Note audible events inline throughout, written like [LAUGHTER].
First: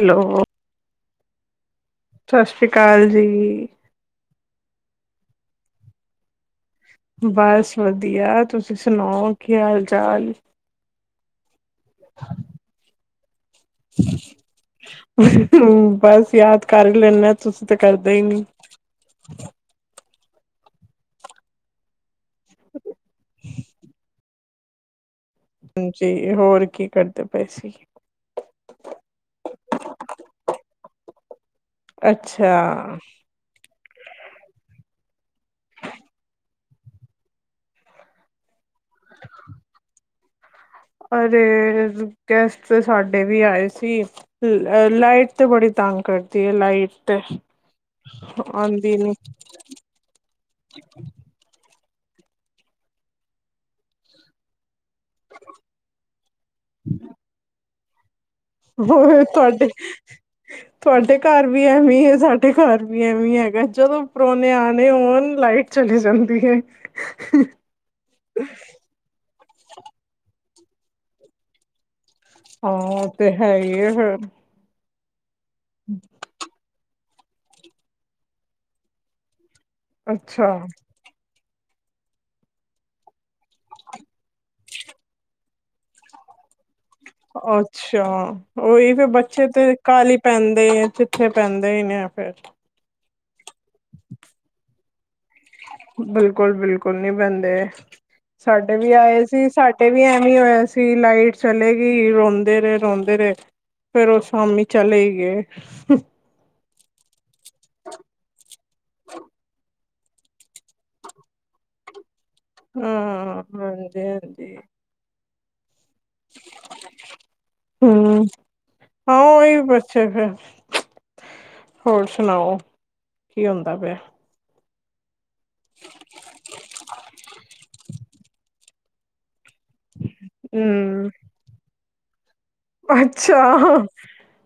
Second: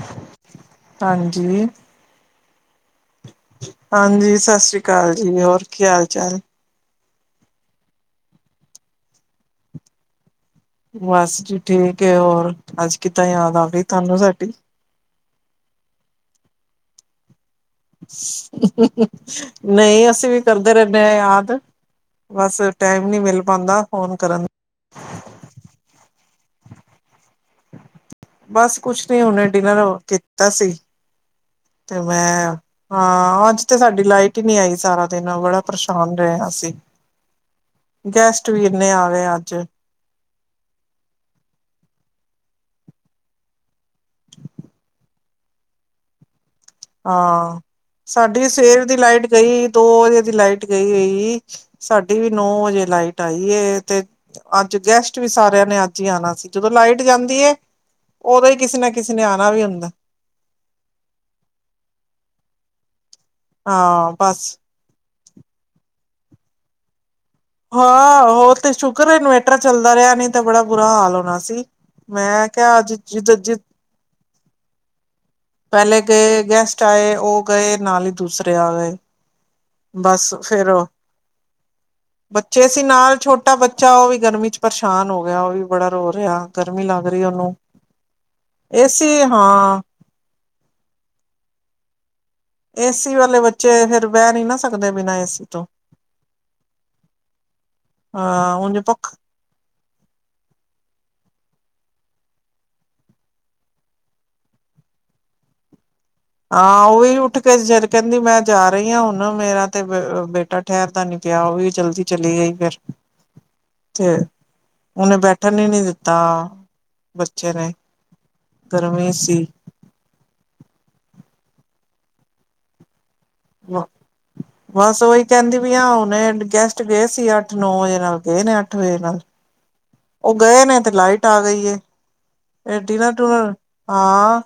Hello. ਹਾਂਜੀ। ਸਤਿ ਸ੍ਰੀ ਅਕਾਲ ਜੀ। ਹਾਂਜੀ ਸਤਿ ਸ੍ਰੀ ਅਕਾਲ ਜੀ ਹੋਰ ਕੀ ਹਾਲ ਚਾਲ ਏ। ਬਸ ਵਧੀਆ ਤੁਸੀਂ ਸੁਣਾਓ ਕੀ ਹਾਲ-ਚਾਲ। ਬਸ ਜੀ। ਠੀਕ ਏ, ਹੋਰ ਅੱਜ ਕੀਤਾ ਆ [INAUDIBLE] ਤਾਨੂੰ ਸਾਡੀ ਹਮ ਬਸ ਯਾਦ ਕਰ ਲੈਂਨਾ ਨਹੀਂ ਅਸੀਂ ਵੀ ਕਰਦੇ ਰਹਿੰਨੇ ਆ ਯਾਦ ਬਸ ਟੈਮ ਨੀ ਮਿਲ ਪਾਉਂਦਾ ਫੋਨ ਕਰਨ ਬੈਸ ਹੀ ਬਸ ਕੁਛ ਨੀ ਹੁਨੇ ਡਿਨਰ ਕੀਤਾ ਸੀ ਤੇ ਮੈਂ ਅੱਛਾ, ਹਾਂ ਅੱਜ ਤੇ ਸਾਡੀ ਲਾਈਟ ਹੀ ਨੀ ਆਈ ਸਾਰਾ ਦਿਨ ਬੜਾ ਪਰੇਸ਼ਾਨ ਰਹੇ ਆ ਅਸੀਂ ਗੈਸਟ ਵੀ ਇੰਨੇ ਆ ਗਏ ਅੱਜ। ਅਰੇ ਗੈਸਟ ਸਾਡੇ ਤੇ ਵੀ ਆਏ ਸੀ ਲਾਈਟ ਤੇ ਬੜੀ ਤੰਗ ਕਰਦੀ ਹੈ ਲਾਈਟ ਤੇ ਹਾਂ ਸਾਡੀ ਸਵੇਰ ਆਉਂਦੀ ਦੀ ਨੀ। ਲਾਈਟ ਗਈ ਦੋ ਵਜੇ ਦੀ ਲਾਈਟ ਗਈ ਹਈ ਸਾਡੀ ਵੀ ਨੌ ਵਜੇ ਲਾਈਟ ਆਈ ਏ ਤੇ ਅੱ ਗੈਸਟ ਵੀ ਸਾਰਿਆਂ ਨੇ ਅੱਜ ਹੀ ਆਣਾ ਸੀ ਜਦੋਂ ਲਾਈਟ ਜਾਂਦੀ ਏ [UNINTELLIGIBLE] ਤੁਹਾਡੇ ਤੁਹਾਡੇ ਘਰ ਵੀ ਐਵੇ ਈ ਏ ਸਾਡੇ ਘਰ। ਐਵੇ ਹੈਗਾ ਜਦੋਂ ਹਾਂ ਬਸ ਪਰੋਹਣੇ ਆਣੇ ਹੋਣ ਲਾਈਟ ਚਲੀ ਜਾਂਦੀ ਏ ਹਾਂ ਓਹ ਤੇ ਸ਼ੁਕਰ ਏ ਇਨ [INAUDIBLE] ਚੱਲਦਾ ਰਿਹਾ ਨਹੀਂ ਤੇ ਬੜਾ ਬੁਰਾ ਹਾਲ ਹੋਣਾ ਸੀ ਮੈਂ ਹਾਂ, ਕਿਹਾ ਅੱਜ ਉਹ ਤੇ ਜਿਦ ਜਿ ਹੈ ਹੀ ਹੈ ਫਿਰ ਪਹਿਲੇ ਗਏ ਗੈਸਟ ਆਏ ਉਹ ਗਏ ਨਾਲ ਹੀ ਦੂਸਰੇ ਆ ਗਏ। ਬਸ ਅੱਛਾ, ਫੇਰ ਬੱਚੇ ਸੀ ਨਾਲ ਛੋਟਾ ਬੱਚਾ ਉਹ ਵੀ ਗਰਮੀ ਚ ਪਰੇਸ਼ਾਨ ਹੋ ਗਿਆ ਉਹ ਵੀ ਬੜਾ ਰੋ ਰਿਹਾ। ਗਰਮੀ ਲੱਗ ਰਹੀ ਉਹਨੂੰ ਅੱਛਾ ਉਹੀ ਫੇ ਏਸੀ ਬੱਚੇ ਤੇ ਹਾਂ ਕਾਲਹੀ ਪੈਂਦ [INAUDIBLE] ਚਿੱਥੇ ਪੈਂਦੇ ਹੀ ਨੇ ਫੇਰ ਏਸੀ ਵਾਲੇ ਬੱਚੇ ਫੇਰ ਬਹਿ ਨੀ ਨਾ ਸਕਦੇ ਬਿਨਾਂ ਏਸੀ ਤੋਂ ਬਿਲਕੁਲ ਬਿਲਕੁਲ ਨਹੀਂ ਬਹਿੰਦੇ ਹਾਂ ਸਾਡੇ ਉਝ ਵੀ ਪੱਖ ਆਏ ਸੀ ਸਾਡ ਏ ਵੀ ਐਵੇਂ ਹੋਇਆ ਸੀ ਲਾਈਟ ਚਲੇ ਗਈ ਰੋਂਦੇ ਰਹੇ ਰੋਂਦੇ ਰਹੇ ਫੇਰ ਉਹ ਸ਼ਾਮੀ ਚਲੇ ਹੀ ਗਏ। ਆਹ ਉਹੀ ਉਠ [UNINTELLIGIBLE] ਕਹਿੰਦੀ ਮੈਂ ਜਾ ਰਹੀ ਹਾਂ ਹੁਣ ਮੇਰਾ ਤੇ ਬੇਟਾ ਠਹਿਰਦਾ ਨੀ ਪਿਆ ਉਹ ਵੀ ਜਲਦੀ। ਚਲੀ ਗਈ ਫਿਰ ਹਸ ਹਾਂਜੀ ਹਾਂਜੀ ਓਠਨ ਹੀ ਨੀ ਦਿ ਤਾਂ ਬੱਚੇ ਨੇ ਹੂੰ ਗਰਮੀ ਹਾਂ ਸੀ। ਉਹੀ ਬੱਚੇ ਫੇਰ ਹੋਰ ਸੁਣਾਓ ਕੀ ਹੁੰਦਾ ਪਿਆ? ਬਸ ਉਓਹੀ ਕਹਿੰਦੀ ਵੀ ਆ ਹੁਣ ਗੈਸਟ ਗਏ ਸੀ ਅੱਠ ਨੌ ਵਜੇ ਨਾਲ ਗਏ ਨੇ ਅੱਠ ਵਜੇ ਨਾਲ। ਉਹ ਗਏ ਨੇ ਤੇ ਹੂੰ ਲਾਈਟ ਆ ਗਈ ਏ। ਡੀਨਰ ਅੱਛਾ, ਡੂਨਰ ਹਾਂ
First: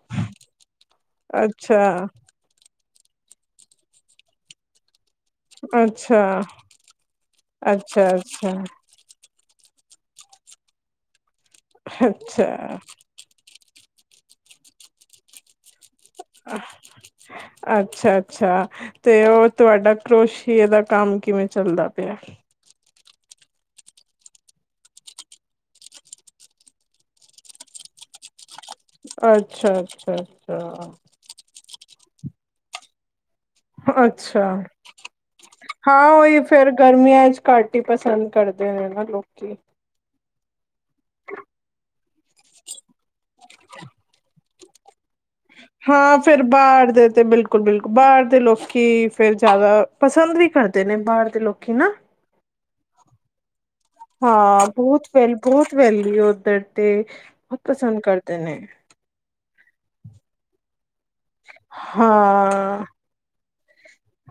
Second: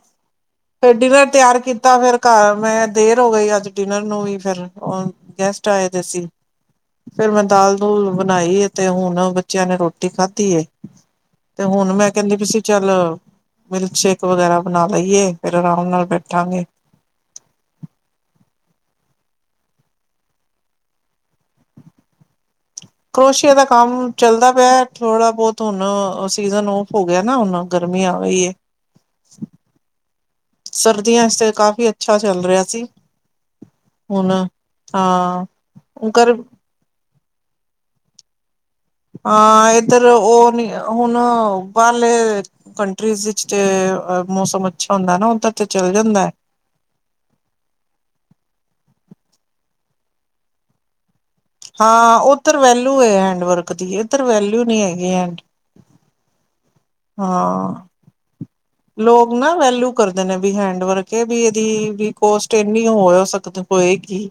ਫੇਰ ਡਿਨਰ ਤਿਆਰ ਅੱਛਾ, ਕੀਤਾ ਫੇਰ ਘਰ ਮੈਂ ਦੇਰ ਹੋ ਗਈ ਅੱਜ ਡਿਨਰ ਨੂੰ ਵੀ ਫਿਰ ਉਹ ਗੈਸਟ ਆਏ ਦੇ ਅੱਛਾ, ਸੀ ਫੇਰ ਮੈਂ ਦਾਲ ਅੱਛਾ, ਦੁਲ ਅੱਛਾ, ਬਣਾਈ ਤੇ ਹੁਣ ਬੱਚਿਆਂ ਨੇ ਰੋਟੀ ਖਾਧੀਏ। ਤੇ ਹੁਣ ਮੈਂ ਕਹਿੰਦੀ ਵੀ ਸੀ ਅੱਛਾ। ਚੱਲ ਮਿਲਕ ਸ਼ੇਕ ਵਗੈਰਾ ਬਣਾ ਲਈਏ ਫੇਰ ਅਰਾਮ ਨਾਲ ਬੈਠਾਂਗੇ ਅੱਛਾ-ਅੱਛਾ। ਤੇ ਉਹ ਤੁਹਾਡਾ ਕਰੋਸ਼ੀਏ ਦਾ ਕੰਮ ਕਿਵੇਂ ਚੱਲਦਾ ਪਿਆ ਹੇ। ਕਰੋਸ਼ੀਏ ਦਾ ਕੰਮ ਚੱਲਦਾ ਪਿਆ ਥੋੜਾ ਬਹੁਤ ਹੁਣ ਸੀਜਨ ਆਫ ਗਿਆ ਨਾ ਹੁਣ ਗਰਮੀ ਆ ਗਈ ਹੈ ਅੱਛਾ-ਅੱਛਾ-ਅੱਛਾ। ਵੀ ਅੱਛਾ ਚੱਲ ਰਿਹਾ ਸੀ। ਹੁਣ ਅੱਛਾ ਹਾਂ ਹਾਂ ਕਰ ਉਹੀ ਫੇਰ ਗਰਮੀਆਂ ਚ ਘਟ ਹੀ ਪਸੰਦ ਕਰਦੇ ਨੇ ਨਾ ਲੋਕੀ। ਹਾਂ ਇੱਧਰ ਉਹ ਹੁਣ ਬਾਹਰਲੇ ਕੰਟਰੀ ਵਿੱਚ ਚ ਮੌਸਮ ਅੱਛਾ ਹੁੰਦਾ ਨਾ ਉਦਰ ਹਾਂ ਫਿਰ ਬਾਹਰ ਦੇ ਤੇ ਬਿਲਕੁਲ-ਬਿਲਕੁਲ ਬਾਹਰ ਦੇ ਲੋਕੀ ਫੇਰ ਜ਼ਿਆਦਾ ਪਸੰਦ ਵੀ ਕਰਦੇ ਨੇ ਬਾਹਰ ਤੇ ਲੋਕੀ ਨਾ ਹਾਂ ਉੱਧਰ ਵੈਲੂ ਏ ਹੈਂਡਵਰਕ ਹਾਂ ਬਹੁਤ ਵੈਲ ਬਹੁਤ ਵੈਲਯੂ ਉੱਧਰ। ਤੇ ਬਹੁਤ ਹਾਂ ਪਸੰਦ ਕਰਦੇ ਨੇ। ਲੋਕ ਨਾ ਵੈਲਯੂ ਕਰਦੇ ਨੇ ਵੀ ਹੈਂਡਵਰਕ ਵੀ ਇਹਦੀ ਵੀ ਕੋਸਟ ਇੰਨੀ ਹੋ ਸਕ ਹੋਏਗੀ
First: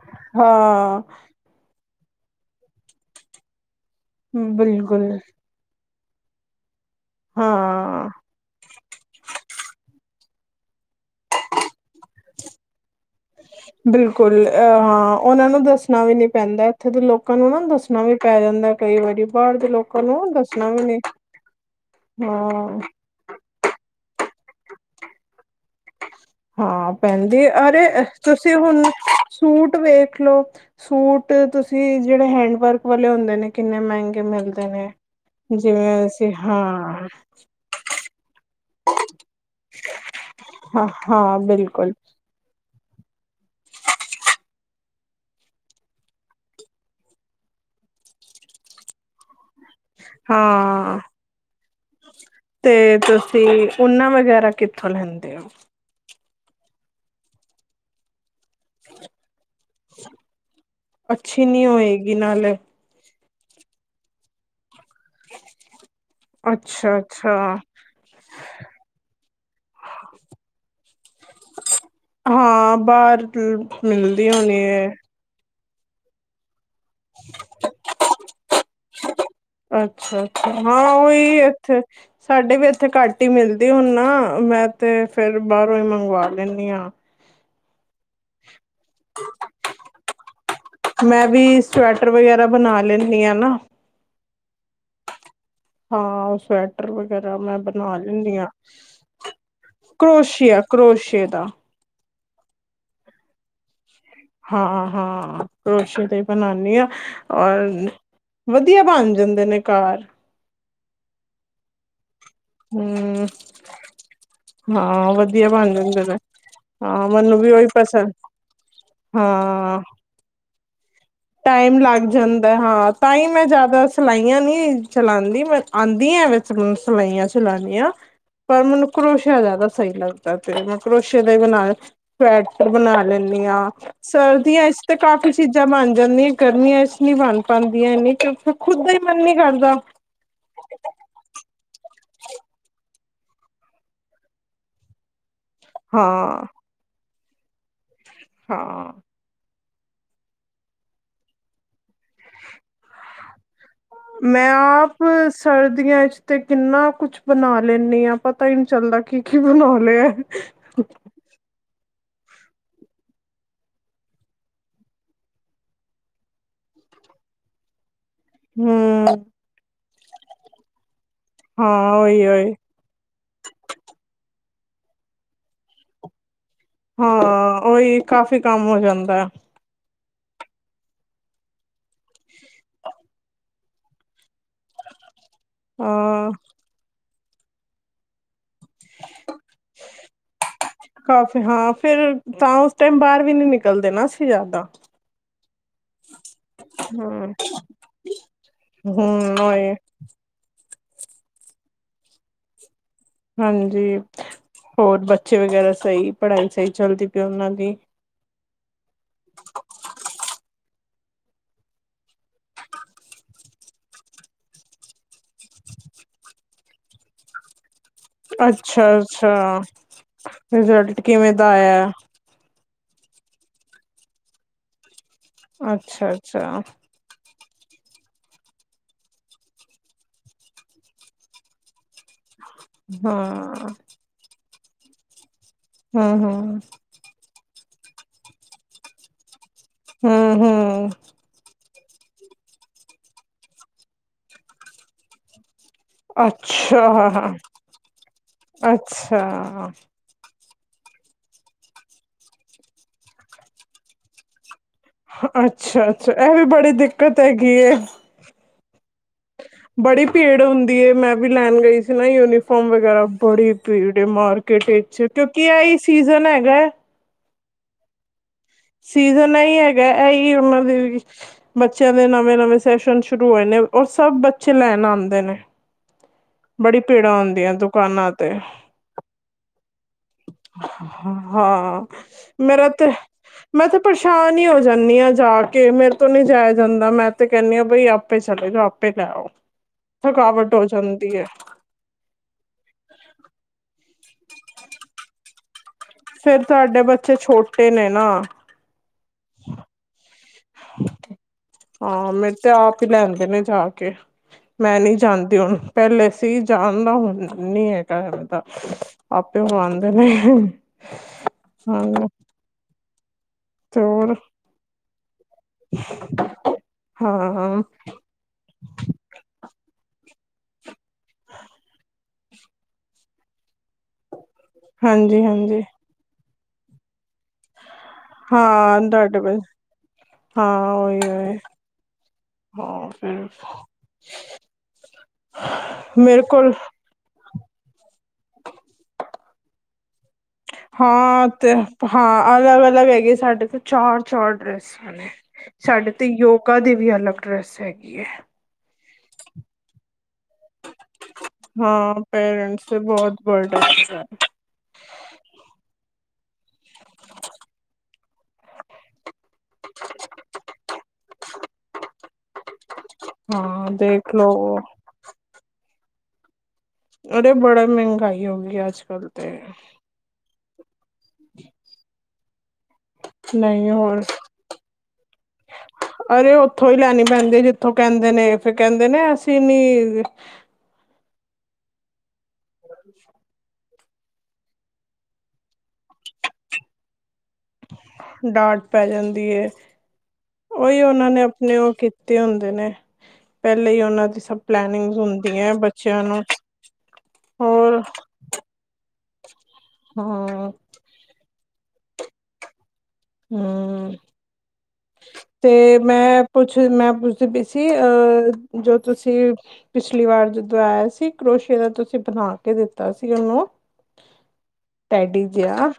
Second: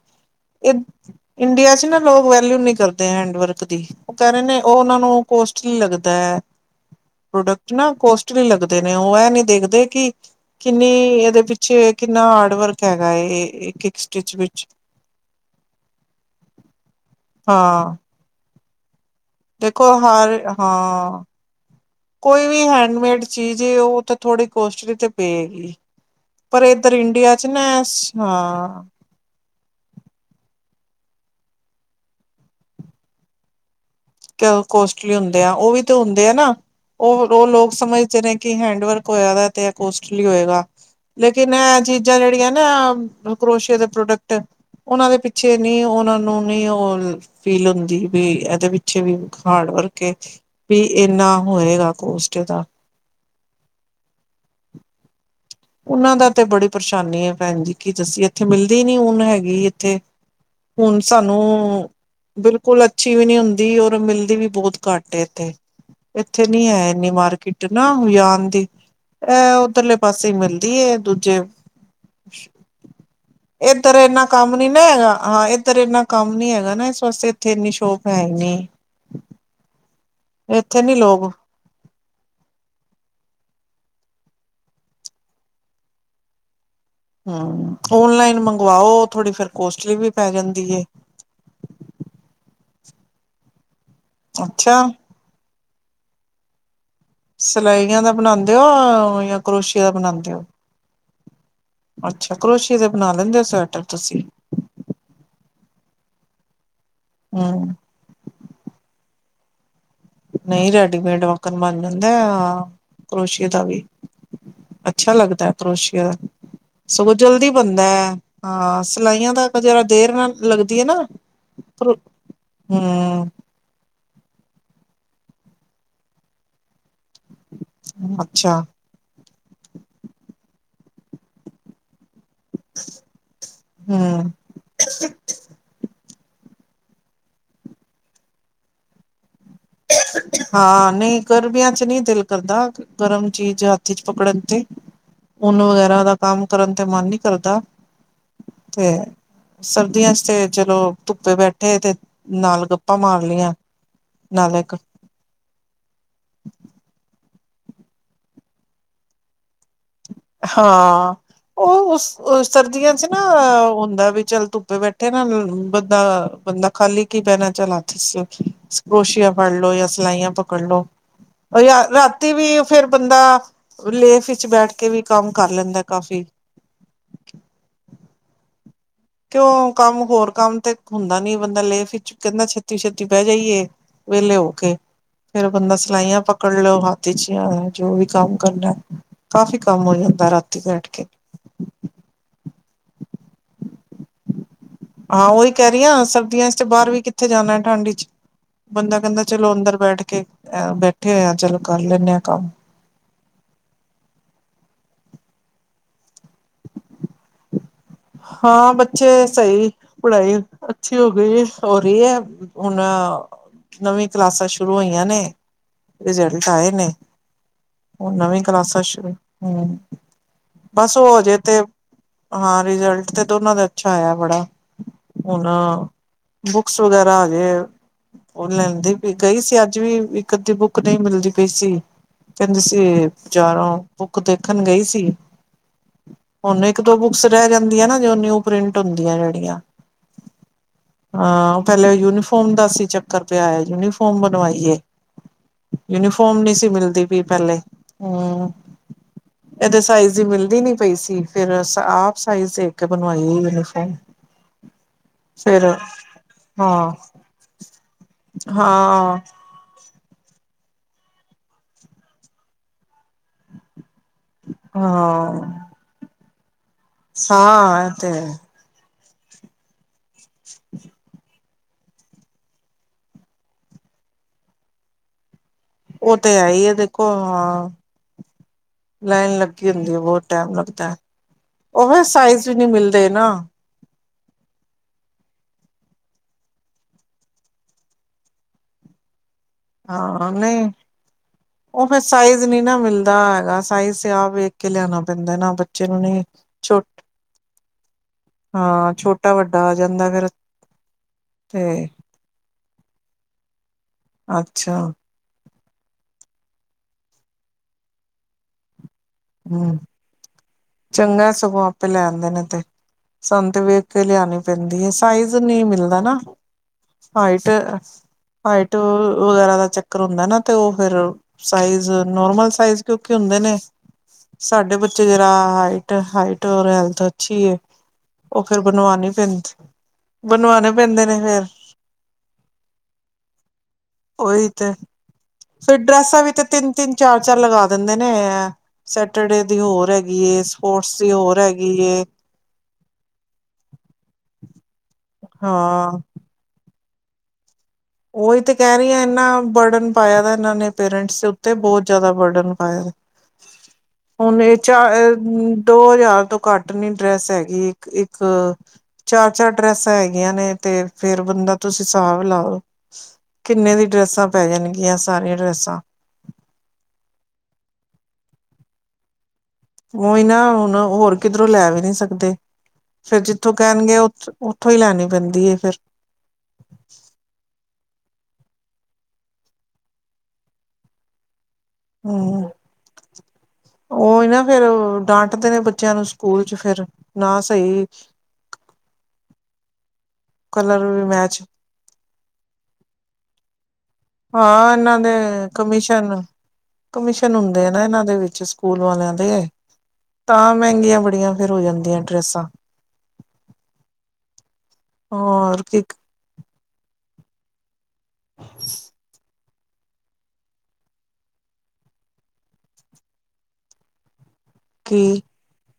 ਇਹ ਹਾਂ-ਹਾਂ ਇੰਡੀਆ ਚ ਨਾ ਲੋਕ ਵੈਲਿਊ ਨੀ ਕਰਦੇ ਹੈਂਡਵਰਕ ਦੀ ਉਹ ਕਹਿ ਰਹੇ ਨੇ ਉਹ ਉਹ ਬਿਲਕੁਲ ਨੂੰ ਕੋਸਟਲੀ ਲੱਗ ਕੁਤਾ [UNINTELLIGIBLE] ਪ੍ਰੋਡਕਟ ਨਾ ਹਾਂ। ਕੋਸਟਲੀ ਲੱਗਦੇ ਨੇ। ਔ ਏ ਨਹੀਂ ਦੇਖਦੇ, ਕਿ ਕਿੰਨੀ, ਇਹਦੇ ਪਿੱਛੇ ਕਿੰਨਾ ਹਾਰਡ ਵਰਕ ਹੈਗਾ ਇੱਕ ਇੱਕ ਸਟਿਚ ਬਿਲਕੁਲ ਵਿੱਚ ਅਹ ਹਾਂ ਉਹਨਾਂ ਨੂੰ ਦੱਸਣਾ ਵੀ ਨੀ ਪੈਂਦਾ, ਇੱਥੇ ਤੇ ਲੋਕਾਂ ਨੂੰ ਨਾ ਹਾਂ ਦੱਸਣਾ ਵੀ ਪੈ ਜਾਂਦਾ। ਕਈ ਵਾਰੀ, ਬਾਹਰ ਦੇ ਦੇਖੋ ਲੋਕਾਂ ਨੂੰ ਹਰ ਦੱਸਣਾ ਵੀ ਨੀ ਹਾਂ, ਕੋਈ ਵੀ ਹਾਂ ਹੈਂਡਮੇਡ ਚਿ ਚੀਜ਼, ਉਹ ਤਾਂ ਥੋੜੀ ਕੋਸਟਲੀ ਤੇ ਪਏ ਹਾਂ ਪੈਂਦੀ ਨਾ ਅਰੇ, ਤੁਸੀਂ ਹੁਣ ਹਾਂ ਸੂਟ ਵੇਖ ਲਓ। ਸੂਟ ਤੁਸੀਂ, ਜਿਹੜੇ ਹੈਂਡ ਵਰਕ ਵਾਲੇ ਹੁੰਦੇ ਨੇ ਕਿੰਨੇ ਮਹਿੰਗ ਕੋਸਟਲੀ ਹੁੰਦੇ ਆ ਉਹ ਵੀ ਤੇ ਹੁੰਦੇ ਅਸੀਂ ਆ ਨਾ, ਹਾਂ ਉਹ ਲੋਕ ਸਮਝਦੇ ਨੇ ਕਿ ਹੈ ਵਰਕ ਹੋਇਆ ਤੇ ਕੋਸਟਲੀ ਹੋਏਗਾ, ਹਾਂ ਹਾਂ ਲੇਕਿਨ ਇਹ ਬਿਲਕੁਲ ਚੀਜ਼ਾਂ ਜਿਹੜੀਆਂ ਨਾ ਕਰੋਸ਼ੇ ਦੇ ਪ੍ਰੋਡਕਟ ਉਹਨਾਂ ਦੇ ਪਿੱਛੇ ਨੀ ਉਹਨਾਂ ਨੂੰ ਨੀ ਉਹ ਫੀਲ ਹੁੰਦੀ ਵੀ ਇਹਦੇ ਵਿੱਚ ਪਿੱਛੇ ਵੀ ਹਾਰਡ ਵਰਕ ਕੇ ਵੀ ਹਾਂ ਇਨਾ ਹੋਏਗਾ, ਕੋਸਟ ਦਾ ਅਤੇ ਉਹਨਾਂ ਵਗੈਰਾ ਕਿੱਥੋਂ ਲੈਂਦੇ ਹੋ। ਉਹਨਾਂ ਦਾ ਤੇ ਬੜੀ ਪਰੇਸ਼ਾਨੀ ਹੈ, ਭੈਣ ਜੀ ਕੀ ਦੱਸੀ ਐ ਇੱਥੇ ਮਿਲਦੀ ਨੀ ਹੁਣ ਹੈ ਇੱਥੇ, ਹੁਣ ਅੱਛੀ ਨੀ ਸਾਨੂੰ ਹੋਏਗੀ ਨਾਲੇ ਬਿਲਕੁਲ ਅੱਛੀ ਐ ਨੀ ਹੁੰਦੀ ਔਰ ਮਿਲਦੀ ਵੀ ਬਹੁਤ ਘੱਟ ਇੱਥੇ ਇੱਥੇ ਨੀ ਹੈ ਅੱਛਾ ਇੰਨੀ ਅੱਛਾ ਮਾਰਕੀਟ ਨਾ ਹੁਜਾਨ ਦੀ ਇਹ ਉੱਧਰਲੇ ਪਾਸੇ ਸੀ ਮਿਲਦੀ ਹੈ ਦੂਜੇ, ਹਾਂ ਬਾਹਰ ਲ- ਏਧਰ ਇਨਾ ਮਿਲਦੀ ਕੰਮ ਹੋਣੀ ਨੀ ਨਾ ਹੈ ਹੈਗਾ ਹਾਂ ਇਧਰ ਇੰਨਾ ਕੰਮ ਨੀ ਹੈਗਾ। ਨਾ ਇਸ ਵਾਸਤੇ ਇਥੇ ਇਨੀ ਸ਼ੋਪ ਹੈਨੀ ਅੱਛਾ ਅੱਛਾ ਹਾਂ ਨੀ ਲੋਕ ਉਹੀ ਇੱਥੇ, ਸਾਡੇ ਵੀ ਇੱਥੇ ਘੱਟ ਹੀ ਮਿਲਦੇ ਹੁਣ ਨਾ ਮੈਂ ਤੇ ਫੇਰ ਬਾਹਰੋਂ ਹੀ ਮੰਗਵਾ ਲੈਂਨੀ ਹਾਂ। ਔਨਲਾਈਨ ਮੰਗ ਵਾਓ ਥੋੜ੍ਹੀ ਫੇਰ ਕੋਸਟਲੀ ਵੀ ਪੈ ਜਾਂਦੀ ਹੇ। ਲੈਂਨੀ ਆ ਨਾ ਅੱਛਾ, ਹਾਂ ਇਸ ਵਾਰ, ਟਰ ਵਗੈਰਾ ਮੈਂ ਬਣਾ ਸਿਲਾਈਆਂ ਦਾ ਲੈਂਨੀ ਹਾਂ, ਬਣਾਉਂਦੇ ਹੋ ਜਾਂ ਕਰੋਸ਼ੀਆ ਦਾ ਬਣਾਉਂਦੇ ਹੋ ਕਰੋਸ਼ੀਆ ਕਰੋਸ਼ੀਏ ਦਾ। ਅੱਛਾ ਕਰੋਸ਼ੀ ਦੇ ਬਣਾ ਲੈਂਦੇ ਹੋ ਸਵੈਟਰ ਤੁਸੀਂ। ਹਾਂ ਹਾਂ ਕਰੋਸ਼ੀ ਦੇ ਹੀ ਬਣਾਉਾਨਣੀ ਹਾਂ। ਹਮ ਔਰ ਵਧੀਆ ਬਣ ਜਾਂਦ ਦਿਨਕਾਰ [UNINTELLIGIBLE] ਨਹੀਂ ਰੈਡੀਮੇਡ ਵਕਨ ਹਮ ਕਰੋਸ਼ੀਆਂ ਦਾ ਵੀ ਹਾਂ ਅੱਛਾ ਵਧੀਆ ਲੱਗਦਾ ਬਣ ਜਾਂਦੇ ਕਰੋਸ਼ੀਆਂ ਨੇ ਹਾਂ ਸੋ ਮੈਨੂੰ ਜਲਦੀ ਵੀ ਉਹੀ ਬੰਦਾ ਪਸੰਦ ਸਿਲਾਈਆਂ ਦਾ ਹਾਂ ਜਿਹੜਾ ਦੇਰ ਨਾਲ ਤੇ ਨਾ ਟਾਈਮ ਲੱਗ ਜਾਂਦਾ ਹਾਂ ਤਾਂ ਹੀ ਹਮ ਮੈਂ ਜ਼ਿਆਦਾ ਸਿਲਾਈਆਂ ਨੀ ਚਲਾਉਂਦੀ ਮੈਂ ਆਉਂਦੀ ਆ ਵਿੱਚ ਸਲਾਈਆਂ ਚਲਾਉਣੀਆਂ ਪਰ ਅੱਛਾ ਮੈਨੂੰ ਕਰੋਸ਼ ਜ਼ਿਆਦਾ ਸਹੀ ਲੱਗਦਾ ਤੇ ਕਰੋਸ਼ੀਆਂ ਦੇ ਬਣਾ ਸਵੈਟਰ ਬਣਾ ਲੈਂਦੀ ਹਾਂ ਹਮ ਸਰਦੀਆਂ ਵਿਚ ਤੇ ਕਾਫ਼ੀ ਚੀਜ਼ਾਂ ਬਣਦੀ [UNINTELLIGIBLE] ਗਰਮੀਆਂ ਇਚ ਨੀ ਬਣ ਪਾਉਂਦੀਆਂ ਇੰਨੀ ਚੁੱਬ ਖੁਦ ਦਾ ਹੀ ਮਨ ਨੀ ਕਰਦ ਹਾਂ ਨਹੀਂ ਗਰਮੀਆਂ ਚ ਨਹੀਂ ਦਿਲ ਕਰਦਾ ਗਰਮ ਚੀਜ਼ ਹੱਥ ਵਿਚ ਪਕੜਨ ਤੇ ਉਨ ਵਗੈਰਾ ਦਾ ਹਾਂ ਕੰਮ ਕਰਨ ਤੇ ਮਨ ਨਹੀਂ ਧਰਦਾ ਹਾਂ ਸਰਦੀਆਂ ਚ ਤੇ ਚਲੋ ਧੁੱਪੇ ਬੈਠੇ ਤੇ ਨਾਲ ਗੱਪਾ ਮਾਰ ਲੀਆਂ ਮੈਂ ਆਪ ਸਰਦੀਆਂ ਚ ਤੇ ਕਿੰਨਾ ਕੁਛ ਬਣਾ ਲੈਂਨੀ ਹਾਂ, ਪਤਾ ਹੀ ਨਹੀਂ ਚੱਲਦਾ ਕੀ ਕੀ ਬਣਾ ਲਿਆ ਹਾਂ ਉਹ ਉਸ ਉਹ ਸਰਦੀਆਂ ਚ ਨਾ ਓ ਹੁੰਦਾ ਵੀ ਚੱਲ ਧੁੱਪੇ ਬੈਠੇ ਨਾ ਬੰਦਾ ਬੰਦਾ ਖਾਲੀ ਕੀ ਬਹਨਾ ਚਲਾ ਹਮ ਕਰੋਸ਼ੀਆ ਫੜ ਲੋ ਜਾਂ ਸਿਲਾਈਆਂ ਪਕੜ ਲੋ, ਯ ਹਾਂ ਉਹੀ ਰਾਤੀ ਉਹੀ ਵੀ ਫੇਰ ਬੰਦਾ ਲੇਖ ਵਿੱਚ ਬੈਠ ਏ ਵੀ ਕੰਮ ਕਰ ਲੈਂਦੇ ਕਾਫ਼ੀ। ਹਾਂ ਉਹੀ ਕਾਫ਼ੀ ਕੰਮ ਹੋ ਜਾਂਦਾ ਹੈ। ਕਿਉਂ ਕੰਮ ਹੋਰ ਕੰਮ ਤੇ ਹੁੰਦਾ ਨੀ ਬੰਦਾ ਲੈਫ ਕਹਿੰਦਾ ਛੇਤੀ ਛੇਤੀ ਬਹਿ ਜਾਈਏ ਵੇਲੇ ਓਕ ਤੇ ਫੇਰ ਬੰਦਾ ਸਿਲਾਈਆਂ ਹਾਂ ਪਕੜ ਲਓ ਹ [UNINTELLIGIBLE] ਜੋ ਵੀ ਕੰਮ ਕਰਨਾ ਕਾਫੀ ਕੰਮ ਹੋ ਜਾਂਦਾ ਰਾਤੀ ਬੈਠ ਕੇ ਕਾਫੀ ਹਾਂ ਫਿਰ ਤਾਂ ਉਸ ਟਾਈਮ ਬਾਹਰ ਵੀ ਨੀ ਨਿਕ ਹਾਂ ਉਹੀ ਕਹਿ ਰਹੀ ਹ ਸਰਦੀਆਂ ਚ ਤੇ ਬਾਹਰ ਵੀ ਕਿੱਥੇ ਹਮ ਜਾਣਾ ਠੰਡ ਚ, ਬੰਦਾ ਕਹਿੰਦਾ ਹਮ ਚਲੋ ਉਹੀ ਅੰਦਰ ਬੈਠ ਕੇ ਅ ਬੈਠ ਆ ਚਲੋ ਕਰ ਲੈਂਦੇ ਹਾਂ ਕੰਮ ਹਾਂਜੀ, ਹੋਰ ਬੱਚੇ ਵਗੈਰਾ ਸਹੀ ਪੜ੍ਹਾਈ ਸਹੀ ਚੱਲਦੀ ਪਈ ਉਹਨਾਂ ਦੀ। ਹਾਂ ਬ ਜੇ ਸਹੀ ਪੜ੍ਹਾਈ [UNINTELLIGIBLE] ਹੋ ਰਹੀ ਹੈ। ਹੁਣ ਨਵੀਂ ਕਲਾਸਾਂ ਸ਼ੁਰੂ ਹੋਈਆਂ ਨੇ ਰਿਜ਼ਲਟ ਆਏ ਨੇ। ਹੁਣ ਨਵੀਂ ਕਲਾਸਾਂ ਸ਼ੁਰੂ ਅੱਛਾ-ਅੱਛਾ ਹਮ ਬਸ ਰਿਜ਼ਲਟ ਉਹ ਕਿਵੇਂ ਹਜੇ ਦਾ ਤੇ ਆਇਆ। ਹਾਂ ਰਿਜ਼ਲਟ ਤੇ ਦੋਨਾਂ ਦਾ ਅੱਛਾ ਆਇਆ ਬੜਾ ਹੁਣ ਅੱਛਾ ਅੱਛਾ ਬੁੱਕਸ ਵਗੈਰਾ ਹਜੇ ਉਹ ਲੈਂਦੀ ਭੀ ਗਈ ਸੀ ਅੱਜ ਵੀ, ਇੱਕ ਅੱਧੀ ਬੁੱਕ ਨਹੀਂ ਮਿਲਦੀ ਪਈ ਸੀ। ਕਹਿੰਦੀ ਸੀ ਜਾ ਹਾਂ ਰਾ ਹੂੰ ਬੁੱਕ ਤੇ ਰੱਖਣ ਗਈ ਸੀ। ਹੁੰ-ਹੁੰ ਹੁਣ [INAUDIBLE] ਇੱਕ ਦੋ ਬੁੱਕਸ ਰਹਿ ਜਾਂਦੀਆਂ ਨਾ, ਜੋ ਨਿਊ ਪ੍ਰਿੰਟ ਹੁੰਦੀਐਂ ਜਿਹੜੀਆਂ ਹੂੰ ਹੂੰ। ਹਾਂ ਪਹਿਲੇ ਯੂਨੀਫੋਮ ਦਾ ਸੀ ਚੱਕਰ ਪਿਆ ਹੋਇਆ, ਯੂਨੀਫੋਮ ਬਣਵਾਈ ਏ। ਯੂਨੀਫੋਮ ਨੀ ਸੀ ਮਿਲਦੀ ਅੱਛਾ ਪਈ ਪਹਿਲੇ, ਹੰ। ਅੱਛਾ ਇਹਦੇ ਸਾਈਜ਼ ਹੀ ਮਿਲ ਦੀ ਨਹੀਂ ਪਈ ਸੀ। ਫਿਰ ਸ ਆਪ ਸਾਈਜ਼ ਦੇ ਕੇ ਬਣਵਾਈ ਯੂਨੀਫੋਮ ਫਿਰ ਅੱਛਾ-ਅੱਛਾ ਇਹ ਵੀ ਬੜੀ ਹਾਂ ਦਿੱਕਤ ਹੈਗੀ ਏ। ਹਾਂ। ਬੜੀ ਭੀੜ ਹੁੰਦੀ ਏ। ਮੈਂ ਵੀ ਲੈਣ ਗਈ ਸੀ ਨਾ ਯੂਨੀਫੋਮ ਵਗੈਰਾ ਬੜੀ ਭੀੜ ਤੇ ਮਾਰਕੀਟ ਵਿੱਚ ਹਾਂ ਕਿਉਂਕਿ ਐ ਈ ਸੀਜਨ ਐ ਫੇਰ ਹਾਂ, ਐ ਤੇ ਹੈ। ਸੀਜ਼ਨ ਇਹੀ ਹੈਗਾ। ਇਹੀ ਉਹਨਾਂ ਦੇ ਬੱਚਿਆਂ ਦੇ ਨਵੇਂ-ਨਵੇਂ ਸੈਸ਼ਨ ਸ਼ੁਰੂ ਹੋਏ ਨੇ ਔਰ ਸਭ ਬੱਚੇ ਲੈਣ ਆਂਦੇ ਨੇ। ਉਹ ਤੇ ਹੈ ਈ ਏ ਬੜੀ ਦੇਖੋ ਭੀੜਾਂ ਹੁੰਦੀਆਂ ਹਾਂ। ਦੁਕਾਨਾਂ ਤੇ ਲਾਈਨ ਲੱਗ ਗਿਣਦੇ ਬਹੁਤ ਟਾਈਮ ਲੱਗਦਾ, ਹਾਂ ਉਵੇਂ ਸਾਈਜ਼ ਵੀ ਨੀ ਮੇਰਾ ਤੇ ਮਿਲਦੇ ਨਾ। ਮੈਂ ਤੇ ਪਰੇਸ਼ਾਨ ਹੀ ਹੋ ਜਾਨੀ ਆ ਜਾ ਕੇ, ਮੇਰੇ ਤੋਂ ਨਹੀਂ ਜਾਇਆ ਜਾਂਦਾ। ਮੈਂ ਤੇ ਕਹਿੰਦੀ ਆ ਬਈ ਆਪੇ ਚਲੇ ਜਾਓ ਆਪੇ ਲੈ ਆਓ। ਹਾਂ ਥਕਾਵਟ ਹੋ ਨਹੀਂ ਜਾਂਦੀ ਹੈ ਉਹ ਫਿਰ ਸਾਈਜ਼ ਨਹੀ ਨਾ ਮਿਲਦਾ ਹੈਗਾ ਸਾਈਜ਼ ਤੇ ਆਪ ਵੇਖ ਕੇ ਲਿਆਨਾ ਪੈਂਦਾ ਨਾ ਬੱ ਫੇਰ ਤੁਹਾਡੇ ਬੱਚੇ ਛੋਟੇ ਨੇ ਨਾ। ਹਾਂ ਛੋਟਾ ਵੱਡਾ ਆ ਜਾਂਦਾ ਫਿਰ ਤੇ ਐ ਆਪ ਹੀ ਲੈਂ ਆਂਦੇ ਨੇ ਜਾਕ ਮੈਂ ਅੱਛਾ ਨਹੀਂ ਜਾਂਦੀ ਹੁਣ। ਪਹਿਲੇ ਸੀ ਜਾਣਦਾ ਹੁਣ ਨਹੀ ਹੇਗਾ [INAUDIBLE] ਦ ਆਪੇ ਉਹ ਹੂੰ ਆਂਦੇ ਨੇ ਚੰਗਾ ਸਗੋਂ ਆਪੇ ਲੈ [INAUDIBLE] ਆਂਦੇ ਨੇ ਤੇ ਸਾਨੂੰ ਤੇ ਵੇਖ ਕੇ ਲਿਆਨੀ ਪੈਂਦੀ ਏ ਸ ਸਾਈਜ਼ ਨਹੀਂ ਮਿਲਦਾ ਨਾ। ਹਾਈਟ ਹਾਂ ਹਾਈਟ ਵਗੈਰਾ ਦਾ ਚੱਕ ਹੁੰਦਾ ਨਾ ਤੇ ਉਹ ਫਿਰ ਸਾਈਜ਼ ਨੋਰਮਲ ਸਾਈਜ਼ ਕਿਉਂਕਿ ਹੁੰਦੇ ਨੇ। ਸਾਡੇ ਬੱਚੇ ਹਾਂਜੀ ਜਿਹੜਾ ਹਾਂਜੀ ਹਾਈਟ ਹਾਈ ਔਰ ਹੈਲਥ ਅੱਛੀ ਏ? ਹਾਂ, ਤੁਹਾਡੇ, ਬਣਵਾਣੇ ਹਾਂ ਉਓਹੀ ਪੈਂਦੇ ਨੇ ਫੇਰ ਹਾਂ ਫ ਉਹੀ ਤੇ ਫਿਰ ਡਰੈਸਾਂ ਵੀ ਤਾਂ ਤਿੰਨ ਤਿੰਨ ਚਾਰ ਚਾ ਲਗਾ ਦਿੰਦੇ ਨੇ, ਸੈਟਰਡੇ ਦੀ ਹੋਰ ਹੈਗ ਹਾਂ ਤੇ ਹਾਂ, ਅਲੱਗ ਅਲੱਗ ਹੈਗੇ, ਸਾਡੇ ਤੇ ਚਾਰ ਚਾਰ ਡਰੈਸਾਂ ਨੇ, ਸਾਡੇ ਹਾਂ ਤੇ ਯੋਗਾ ਦੀ ਵੀ ਅਲੱਗ ਡਰੈੱਸ ਹੈਗੀ ਹੈ ਉਹੀ ਤੇ ਕਹਿ ਰਹੀ ਆ, ਐਨਾਂ ਬਰਡਨ ਪਾਇਆ ਦਾ ਇਹਨਾਂ ਨੇ ਪੇਰੈਂਟਸ ਦੇ ਉੱਤੇ ਬਹੁਤ ਹਾਂ ਜਿਆਦਾ ਵਰਡਨ ਪੇਰੈਂਟਸ ਤੇ ਪਾਇਆ, ਬਹੁਤ ਬਰਡਨ ਹੈ ਹੁਣ ਇਹ ਚਾਰ ਦੋ ਹਜ਼ਾਰ ਤੋਂ ਘੱਟ ਕਟਨੀ ਡਰੈਸ ਹੈਗੀ ਇੱਕ ਇੱਕ, ਚਾਰ ਚਾਰ ਡਰੈਸਾਂ ਹੈਗੀਆਂ ਨੇ ਤੇ ਫੇਰ ਬੰਦਾ ਤੁਸੀਂ ਹਿਸਾਬ ਲਾਓ ਹਾਂ ਕਿੰਨੇ ਦੀ ਡਰੈਸਾਂ ਪੈ ਦੇਖਲੋ ਜਾਣਗੀਆਂ ਸਾਰੀਆਂ ਡਰੈਸਾਂ? ਅਰੇ ਬੜਾ ਮਹਿੰਗਾਈ ਹੋ ਗਈ ਅੱਜ ਕੱਲ ਤੇ। ਉਹੀ ਨਾ ਹੁਣ ਉਹ ਹੋਰ ਕਿਧਰ ਲੈ ਵੀ ਨੀ ਸਕਦੇ ਫੇਰ ਜਿੱਥੋਂ ਨਹੀਂ ਕਹਿਣਗੇ ਹੋਰ ਉੱਥੋਂ ਹੀ ਲੈਣੀ ਪੈਂਦੀ ਹੈ ਫਿਰ। ਅਰੇ ਉੱਥੋਂ ਹੀ ਲੈਣੀ ਪੈਂਦੀ ਜਿੱਥੋਂ ਕਹਿੰਦੇ ਨੇ ਫਿਰ ਕਹਿੰਦੇ ਨੇ ਅਸੀਂ ਨੀ ਹਮਮ। ਉਹਹੀ ਨਾ ਫੇਿਰ ਡਾਂਟਦੇ ਨੇ ਬੱਚਿਆਂ ਨੂੰ ਸਕੂਲ ਚ ਫੇਰ ਨਾ ਸਹੀ ਡਾਟ ਪੈ ਜਾਂਦੀ ਐ। ਉਹੀ ਕਲਰ ਵੀ ਉਹਨਾਂ ਨੇ ਮੈਚ ਆਪਣੇ ਉਹ ਕੀ ਤੇ ਹੁੰਦੇ ਨੇ, ਪਹਿਲੇ ਹੀ ਉਹਨਾਂ ਦੀ ਸਭ ਹਾਂ ਪਲਨਿੰਗ ਇਹਨਾਂ ਦੇ ਹੁੰਦੀ ਹੈ ਬੱਚਿਆਂ ਕਮਿਸ਼ਨ, ਨੂੰ ਕਮਿਸ਼ਨ ਹੁੰਦੇ ਆ ਹੋਰ ਨਾ ਇਹਨਾਂ ਦੇ ਵਿੱਚ ਸਕੂਲ ਵਾਲਿਆਂ ਦ [UNINTELLIGIBLE] ਹਾਂ ਤਾਂ ਮਹਿੰਗੀਆਂ ਬੜੀਆਂ ਫਿਰ ਹੋ ਜਾਂਦੀਆਂ ਡਰੈਸਾਂ ਹਮਮ। ਹੋਰ ਤੇ ਕੀ ਮੈਂ ਪੁੱਛ ਮੈਂ ਪੁਛ [UNINTELLIGIBLE] ਅਹ ਜੋ ਤੁਸੀਂ ਪਿਛਲੀ ਵਾਰ ਜਦੋਂ ਆਇਆ ਸੀ, ਕਰੋਸ਼ੇ ਦਾ ਤੁਸੀਂ ਬਣਾ ਕੇ ਦਿੱਤਾ ਸੀ ਉਹਨੂੰ ਕੀ ਟੈਡੀ ਜ ਆ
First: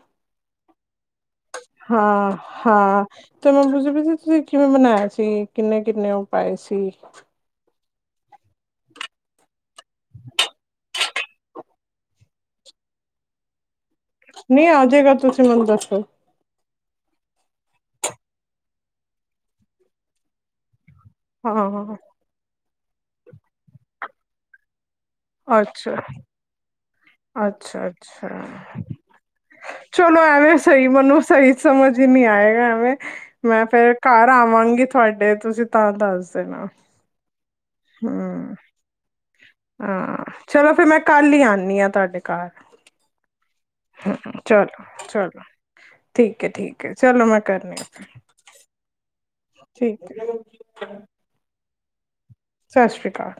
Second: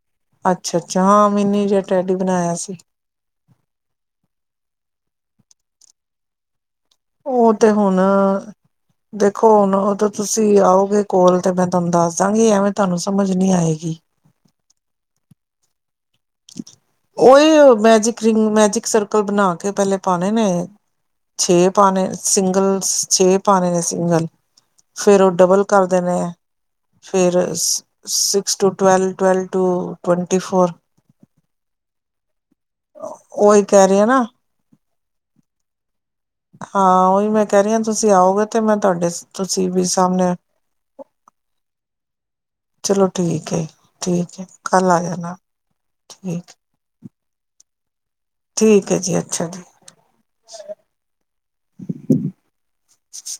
ਅੱਛਾ-ਅੱਛਾ ਹਾਂ, ਮਿੰਨੀ ਜਿਹਾ ਟੈਡੀ ਬਣਾਇਆ ਸੀ। ਹਾਂ ਤੇ ਮੈਂ ਪੁੱਛਦੀ ਪਈ ਸੀ ਤੁਸੀਂ ਕਿਵੇਂ ਬਣਾਇਆ ਸੀ, ਕਿੰਨੇ ਕਿੰਨੇ ਉਹ ਪਾਏ ਸੀ। ਉਹ ਤੇ ਹੁਣ ਦੇਖੋ ਹੁਣ ਉਦੋਂ ਤੁਸੀਂ ਆਓਗੇ ਕੋਲ ਤੇ ਮੈਂ ਤੁਹਾਨੂੰ ਦੱਸ ਦਾਂਗੀ, ਐਵੇਂ ਤੁਹਾਨੂੰ ਸਮਝ ਨੀ ਆਏਗੀ। ਨਹੀਂ ਆਜੇਗਾ, ਤੁਸੀਂ ਮੈਨੂੰ ਦੱਸੋ। ਉਹ ਇਹ ਮੈਜਿਕ ਰਿੰਗ ਮੈਜਿਕ ਸਰਕਲ ਬਣਾ ਕੇ ਪਹਿਲੇ ਪਾਉਣੇ ਨੇ ਹਾਂ ਛੇ ਹਾਂ ਪਾਣੇ ਸਿੰਗਲ ਛੇ ਪਾਣੇ ਨੇ ਸਿੰਗਲ। ਫੇਰ ਉਹ ਡਬਲ ਕਰ ਅੱਛਾ ਦੇਣੇ ਹੈ, ਫਿਰ ਅੱਛਾ ਅੱਛਾ six two twelve twelve two ਚਲੋ ਟਵੰਟੀ ਐਵੇਂ ਫੋਰ। ਸਹੀ ਮੈਨੂੰ ਸਹੀ ਸਮਝ ਹੀ ਨਹੀਂ ਆਏ। ਐਵੇਂ ਉਹੀ ਮੈਂ ਕਹਿ ਫੇਰ ਰਹੀ ਆ ਨਾ ਘਰ ਆਵਾਂਗੀ। ਤੁਹਾਡੇ ਤੁਸੀਂ ਤਾਂ ਦੱਸ ਦੇਣਾ ਹਾਂ ਉਹੀ ਮੈਂ ਕਹਿ ਰਹੀ ਹਾਂ ਤੁਸੀਂ ਆਓਗੇ ਹਮ ਤੇ ਮੈਂ ਤੁਹਾਡੇ ਤੁਸੀਂ ਵੀ ਹਾਂ ਸਾਹਮਣੇ ਚਲੋ ਫਿਰ ਮੈਂ ਕੱਲ ਹੀ ਆਉਂਦੀ ਹਾਂ ਤੁਹਾਡੇ ਘਰ ਚਲੋ ਠੀਕ ਹੈ ਜੀ ਠੀਕ ਹੈ ਚਲੋ ਕੱਲ ਆ ਜਾਨਾ ਚਲੋ ਠੀਕ ਚਲੋ ਮੈਂ ਕਰਨੀ ਆ। ਠੀਕ ਹੈ ਜੀ ਅ ਠੀਕ ਹੈ। ਸਤਿ ਸ੍ਰੀ ਅਕਾਲ।